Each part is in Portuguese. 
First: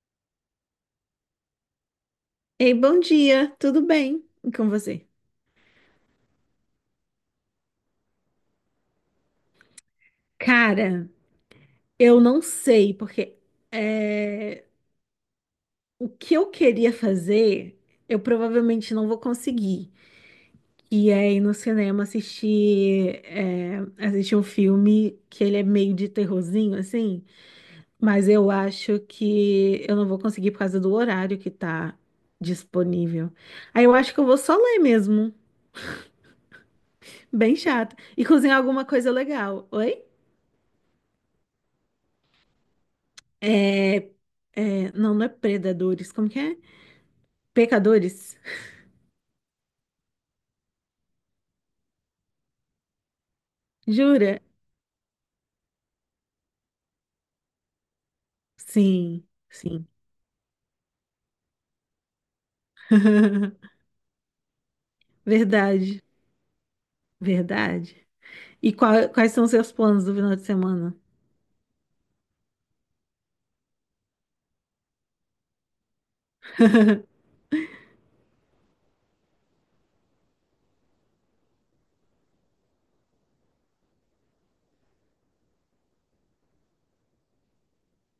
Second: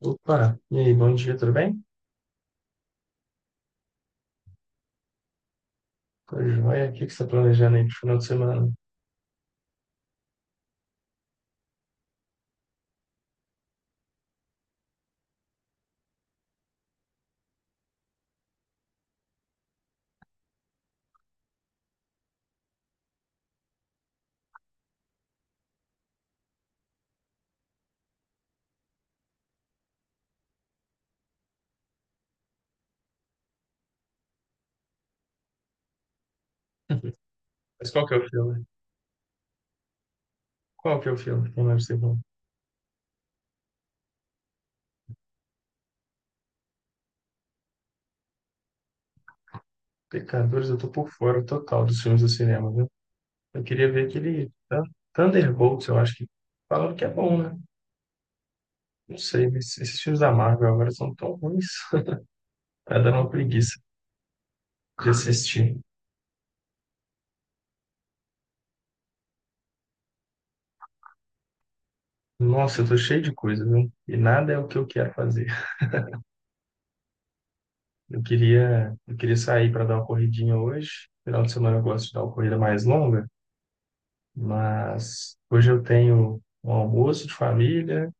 Opa, e aí, bom dia, tudo bem? Ei, bom dia, tudo bem? E com você? Tudo jóia? O que você está planejando aí pro final de semana? Cara, eu não sei, porque é, o que eu queria fazer, eu provavelmente não vou conseguir. E é ir no cinema assistir, assistir um filme que ele é meio de terrorzinho, assim, mas eu acho que eu não vou conseguir por causa do horário que tá disponível. Aí eu acho que eu vou só ler mesmo, bem Mas chato, qual que é e o cozinhar filme? alguma coisa legal. Oi? Qual que é o filme? Quem mais você viu? É, não, não é predadores, como que é? Pecadores? Pecadores, eu tô por fora total dos filmes do cinema, viu? Eu queria ver Jura? aquele Thunderbolts, eu acho que falaram que é bom, né? Não Sim, sei, mas sim. esses filmes da Marvel agora são tão ruins. Tá dando uma preguiça de assistir. Verdade, verdade. E quais são seus planos do final de semana? Nossa, eu tô cheio de coisa, viu? E nada é o que eu quero fazer. Eu queria sair para dar uma corridinha hoje. Final de semana eu gosto de dar uma corrida mais longa. Mas hoje eu tenho um almoço de família,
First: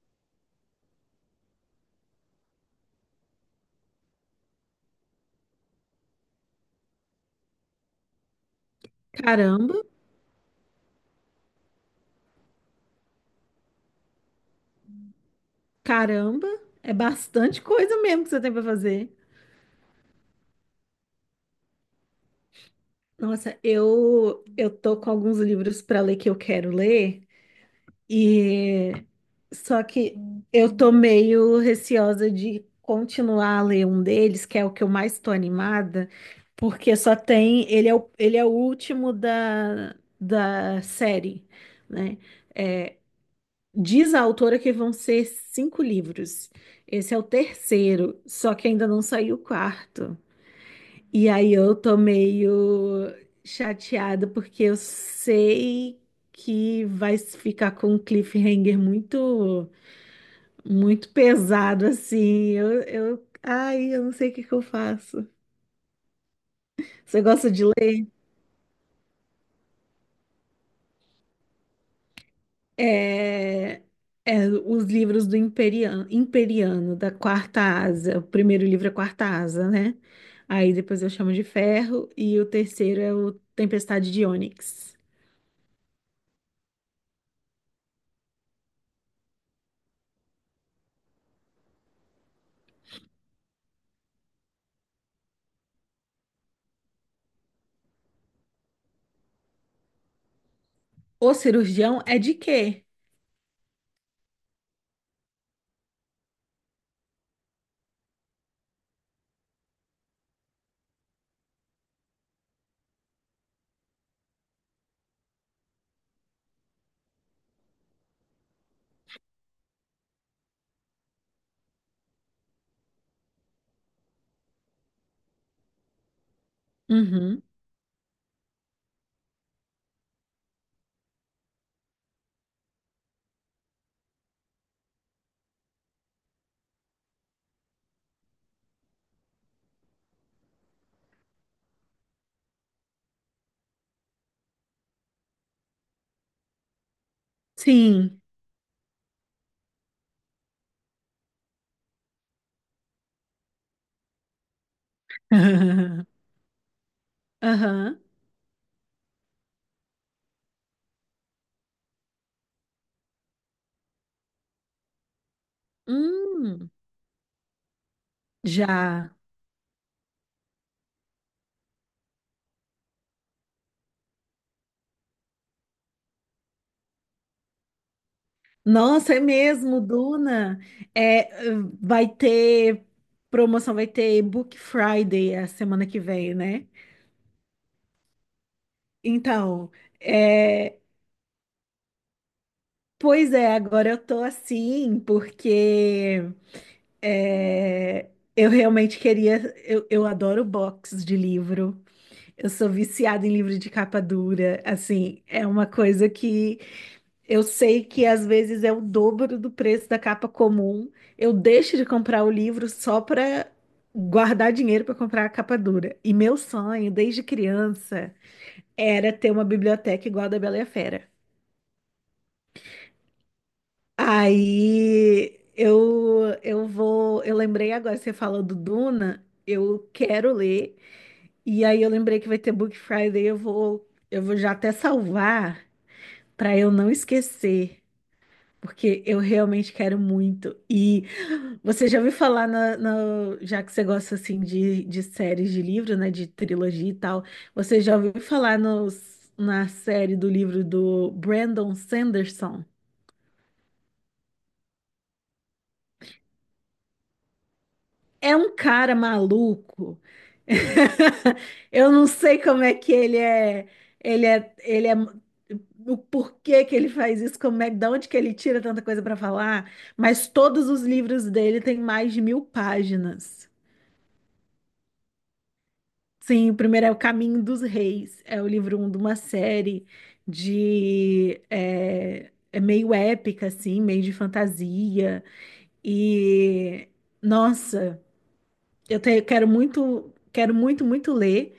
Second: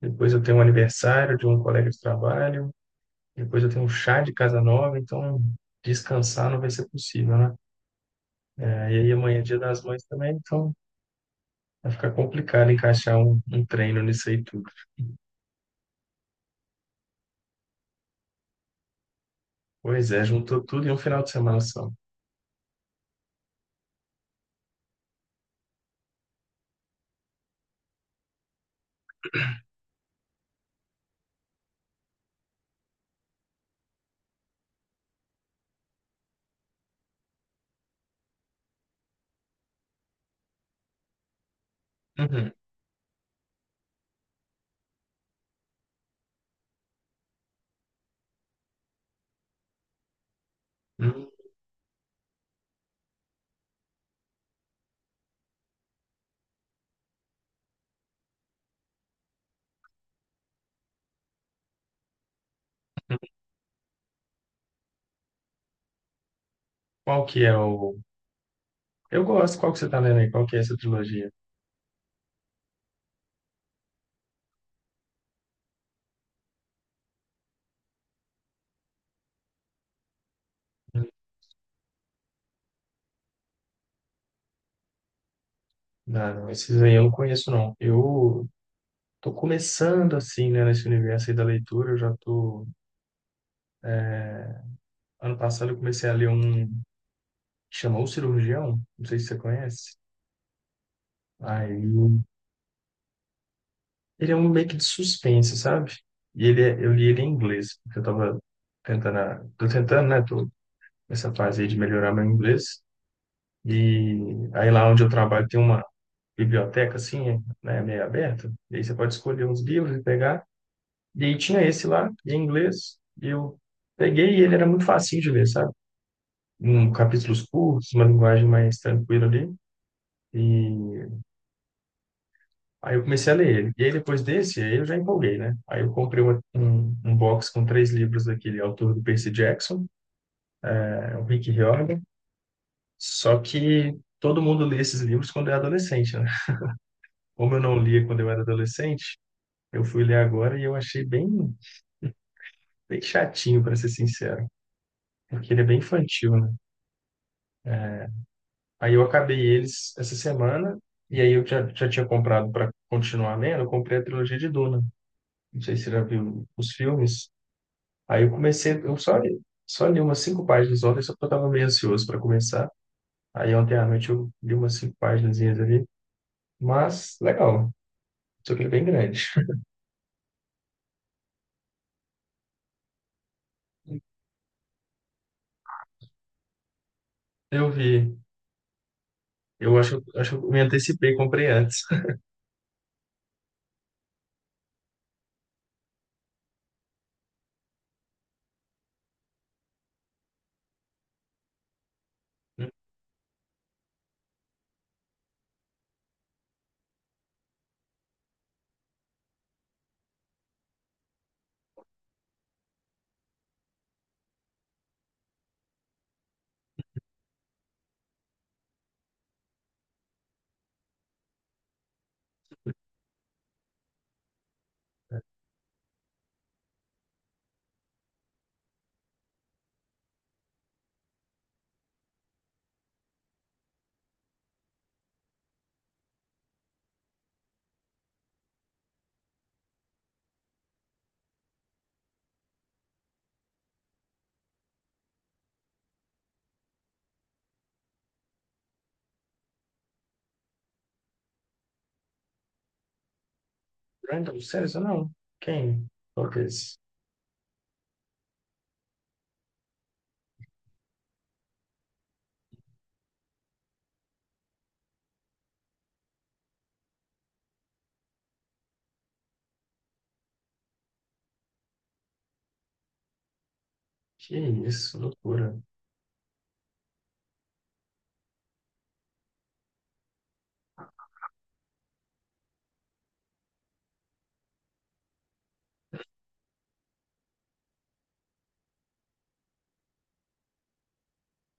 depois eu tenho um aniversário de um colega de trabalho, depois eu tenho um chá de casa nova, então descansar não vai ser possível, né? E aí amanhã é Dia Caramba, das Mães também, então vai ficar complicado encaixar um treino nisso aí tudo. caramba, é bastante coisa mesmo que você tem para fazer. Pois é, juntou tudo em um final de semana só. Nossa, eu tô com alguns livros para ler que eu quero ler. E só que eu tô meio receosa de continuar a ler um deles, que é o que eu mais tô animada, porque só tem, ele é o último da série, né? Uhum. Diz a autora que vão ser cinco livros. Esse é o terceiro, só que ainda não saiu o quarto. E Hum, aí eu tô meio chateada porque eu sei que vai ficar com um cliffhanger muito muito pesado assim. Hum. Ai, eu não sei o que que eu faço. Você Qual que gosta é de ler? o... Eu gosto, qual que você tá lendo aí? Qual que é essa trilogia? É, os livros do Imperiano, Imperiano, da Quarta Asa. O primeiro livro é Quarta Asa, né? Aí depois Hum. eu chamo de Ferro e o terceiro é o Tempestade de Ônix. Não, não, esses aí eu não conheço, não. Eu tô começando assim, né, nesse universo aí da leitura. Eu já tô. Ano passado eu comecei a ler um que chama O Cirurgião, não sei se você conhece. O Aí cirurgião é de quê? ele é um meio que de suspense, sabe? E ele é... eu li ele em inglês, porque eu tava tô tentando, né, tô nessa fase aí de melhorar meu inglês. E aí lá onde eu trabalho tem uma biblioteca assim, né, meio aberta. E aí você pode escolher uns livros e pegar. E aí tinha esse lá, em inglês. E eu peguei e ele era muito facinho de ler, sabe? Um capítulos Uhum. curtos, uma linguagem mais tranquila ali. E aí eu comecei a ler ele. E aí depois desse, aí eu já empolguei, né? Aí eu comprei um box com três livros daquele autor do Percy Jackson, é, o Rick Riordan. Só que todo mundo lê esses livros quando é adolescente, né? Como eu não lia quando Sim. eu era adolescente, eu fui ler agora e eu achei bem, bem chatinho, para ser sincero, porque ele é bem infantil, né? Aham. Aí eu acabei eles essa semana, e aí eu já tinha comprado para continuar lendo, eu comprei a trilogia de Duna. Não sei se você já viu os Hum, filmes. Aí eu comecei, já. Só li umas cinco páginas ontem, só porque eu estava meio ansioso para começar. Aí ontem à noite eu li umas cinco páginazinhas ali, mas legal, só que ele é bem Nossa, é grande. mesmo, Duna. É, vai ter promoção, vai ter Book Friday a semana que vem, né? Eu vi, Então, acho que eu me é, antecipei, comprei antes. pois é, agora eu tô assim, porque é, eu realmente queria. Eu adoro box de livro. Eu sou viciada em livro de capa dura. Assim, é uma coisa que eu sei que às vezes é o dobro do preço da capa comum. Eu deixo de comprar o livro só para guardar dinheiro para comprar a capa dura. E meu sonho, desde criança, era ter uma biblioteca igual a da Bela e a Fera. Aí eu vou. Eu lembrei agora, você falou do Duna, eu quero ler. E aí eu lembrei que vai ter Book Friday, eu vou já até salvar para eu não esquecer. Porque eu realmente quero muito. E você já ouviu falar, já que você gosta assim de séries de livro, né? De trilogia e tal, você já ouviu falar na série do livro do Brandon Sanderson? Brandon, sério, isso não? Quem? Talvez. É um cara maluco. Eu não sei como é que ele é, ele é, o porquê que ele faz isso, como é, de onde que ele tira tanta coisa para falar, mas todos os livros dele têm mais de mil páginas. Que isso, loucura. Sim, o primeiro é O Caminho dos Reis, é o livro um de uma série de é meio épica assim, meio de fantasia e nossa, quero muito, muito ler.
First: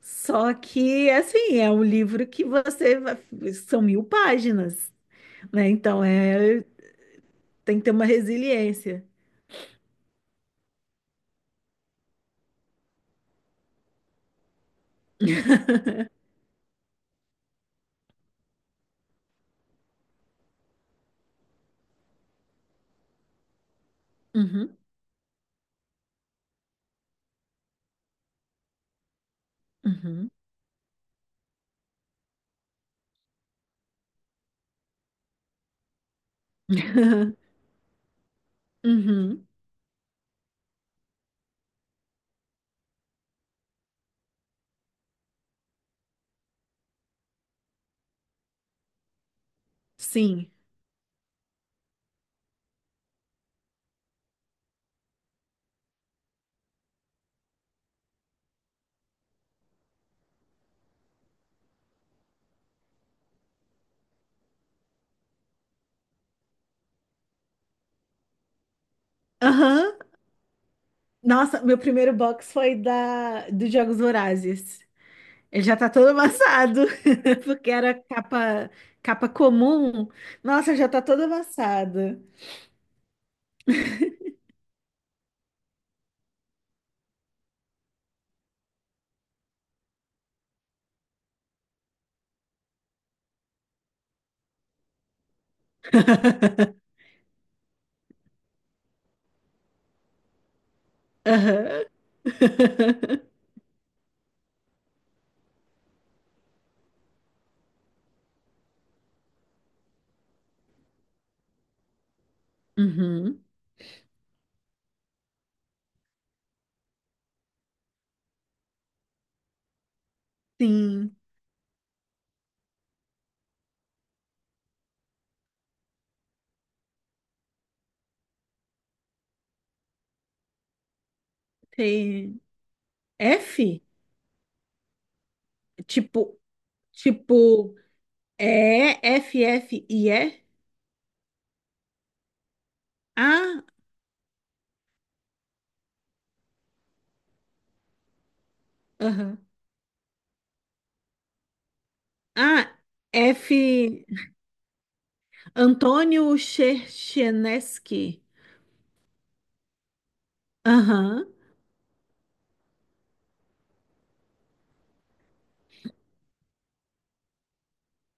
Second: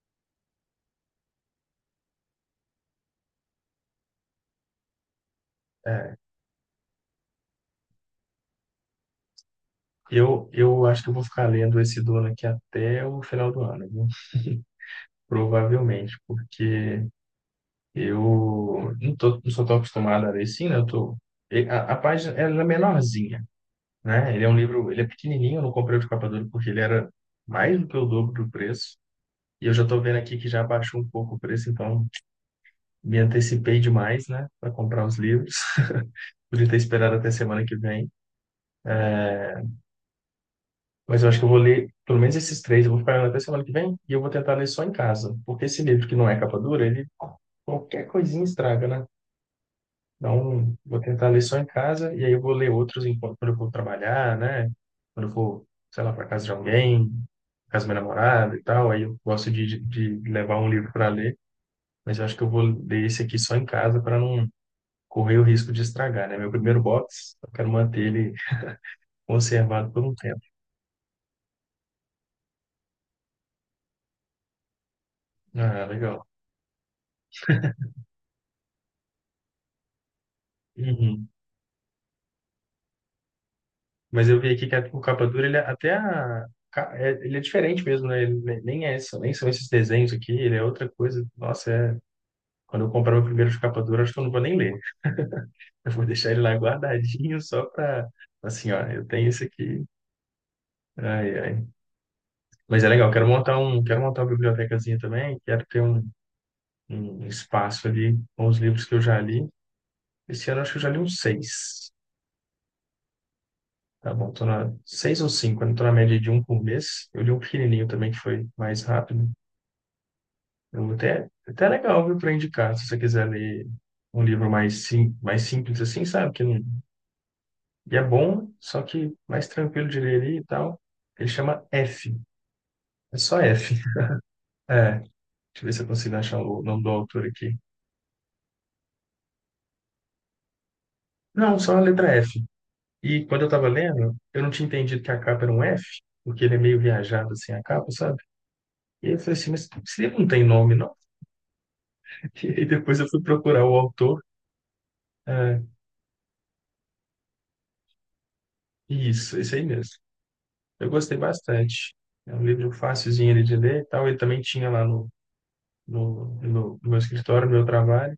Só que assim é um livro que são mil páginas, né? Então É, é tem que ter uma resiliência. Eu acho que eu vou ficar lendo esse dono aqui até o final do ano, viu? Provavelmente, porque eu não sou tão acostumado a ler assim, né? Eu tô, e- a página ela é menorzinha, né? Ele é um Uhum, livro, ele é pequenininho, eu não comprei o de capa dura porque ele era mais do que o dobro do preço. E eu já estou vendo uhum. aqui que já baixou um pouco o preço, então me antecipei demais, né? Para comprar os livros. Podia ter esperado até semana que vem. Uhum, Mas eu acho que eu vou ler pelo menos esses três, eu vou ficar lendo até semana que vem e eu vou tentar ler só em casa. Porque esse livro que não é capa dura, ele qualquer coisinha estraga, né? sim. Então, vou tentar ler só em casa e aí eu vou ler outros enquanto quando eu for trabalhar, né? Quando eu for, sei lá, para casa de alguém, casa da minha namorada e tal. Aí eu gosto de levar um livro para ler, mas eu acho que eu vou ler esse aqui só em casa para não correr o risco de estragar, né? Meu primeiro box, eu quero manter ele conservado Aham. por um tempo. Nossa, meu primeiro box foi da dos Jogos Vorazes. Ele já Ah, tá todo legal. amassado, porque era capa comum. Nossa, já tá todo Uhum. amassado. Mas eu vi aqui que o capa dura, ele é até ele é diferente mesmo, né? Ele nem é isso, nem são esses desenhos aqui, ele é outra coisa. Nossa, é quando eu comprar meu primeiro de capa dura, acho que eu não vou nem ler. Eu vou deixar ele lá guardadinho só para, assim, ó, eu tenho isso aqui. Ai, ai. Aham. Mas é legal, quero montar um, quero montar uma bibliotecazinha também, quero ter um, um espaço ali com os livros que eu já li. Esse ano acho que eu já li uns seis. Uhum. Tá bom, tô na seis ou cinco, eu tô na média de um por mês. Eu li um pequenininho também que foi mais rápido. Eu Sim, até, até legal, viu, para indicar, se você quiser ler um livro mais, sim, mais simples assim, sabe? Que não. E é bom, só que mais tranquilo de ler ali e tal. Ele chama F. tem É só F. F, É, deixa eu ver se eu consigo tipo, achar o nome do autor aqui. tipo, é F, F e E? Não, só a letra F. E quando eu Ah, tava lendo, eu não tinha entendido que a capa era um F, porque ele é meio viajado assim, a capa, sabe? E aí eu falei aham. assim, mas esse livro não tem nome, não? E aí Ah, depois eu fui F, procurar o autor. É, Antônio Cherchenesky. isso, esse aí mesmo. Eu gostei Aham. bastante. É um livro facilzinho ali de ler e tal. Ele também tinha lá no meu escritório, no meu trabalho.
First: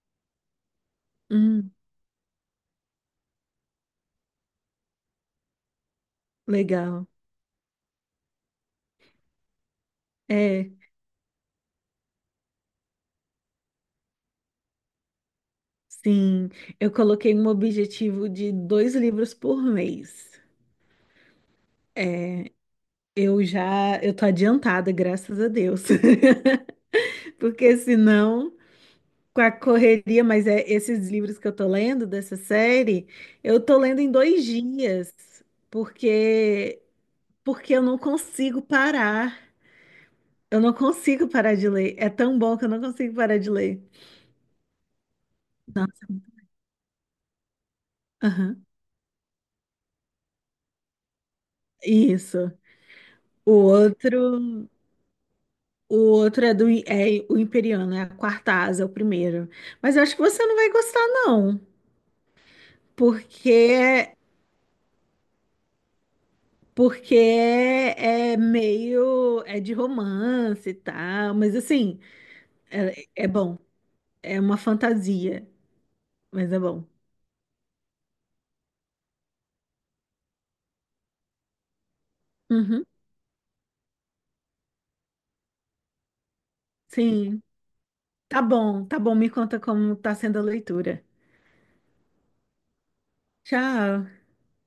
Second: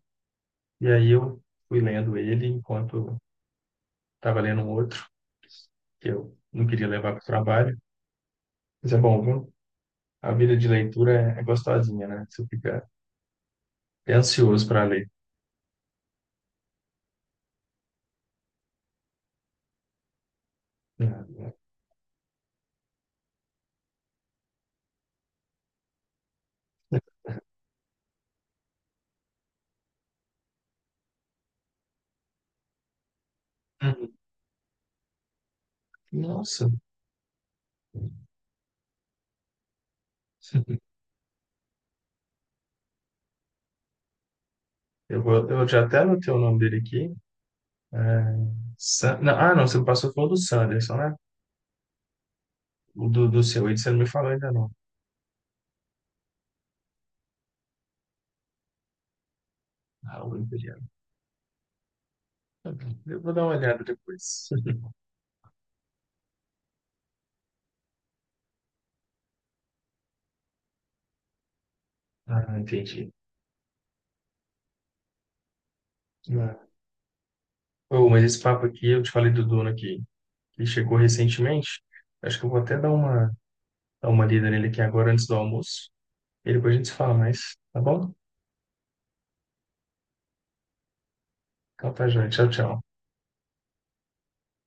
E aí eu Hum, fui lendo ele enquanto estava lendo um outro que eu não queria legal. levar para o trabalho. Mas é bom, viu? A vida de É. leitura é gostosinha, né? Você fica é ansioso para ler. Sim, eu coloquei um objetivo de dois livros por mês. Né? Eu tô adiantada, graças a Deus. Porque senão, com a correria, mas é esses livros que eu tô lendo dessa série, eu tô lendo em Uhum. 2 dias, Nossa, porque porque eu não consigo parar. Eu não consigo parar de ler. É tão bom que eu não consigo parar de ler. eu vou, eu já até Nossa. anotei o nome dele aqui. É, Aham. Não, você me passou foi o do Sanderson, né? Isso. O do O seu, ele você não me outro falou ainda não. O outro é do é o Imperiano, é a quarta asa, é o primeiro. Mas eu acho que Ah, o você não vai Imperial. gostar, não, Tá bom. Eu vou dar uma olhada porque depois. porque é meio de romance e tal, mas assim, Ah, é, entendi. é bom. É uma fantasia, mas Ah. é bom. Ô, mas esse papo aqui, eu te falei do dono aqui. Que chegou recentemente. Acho que eu vou até Uhum, dar uma lida nele aqui agora antes do almoço. E depois a gente se fala sim. mais, tá bom? Tá bom, tá bom. Me conta como tá sendo a leitura. Então tá, gente. Tchau, tchau. Tchau.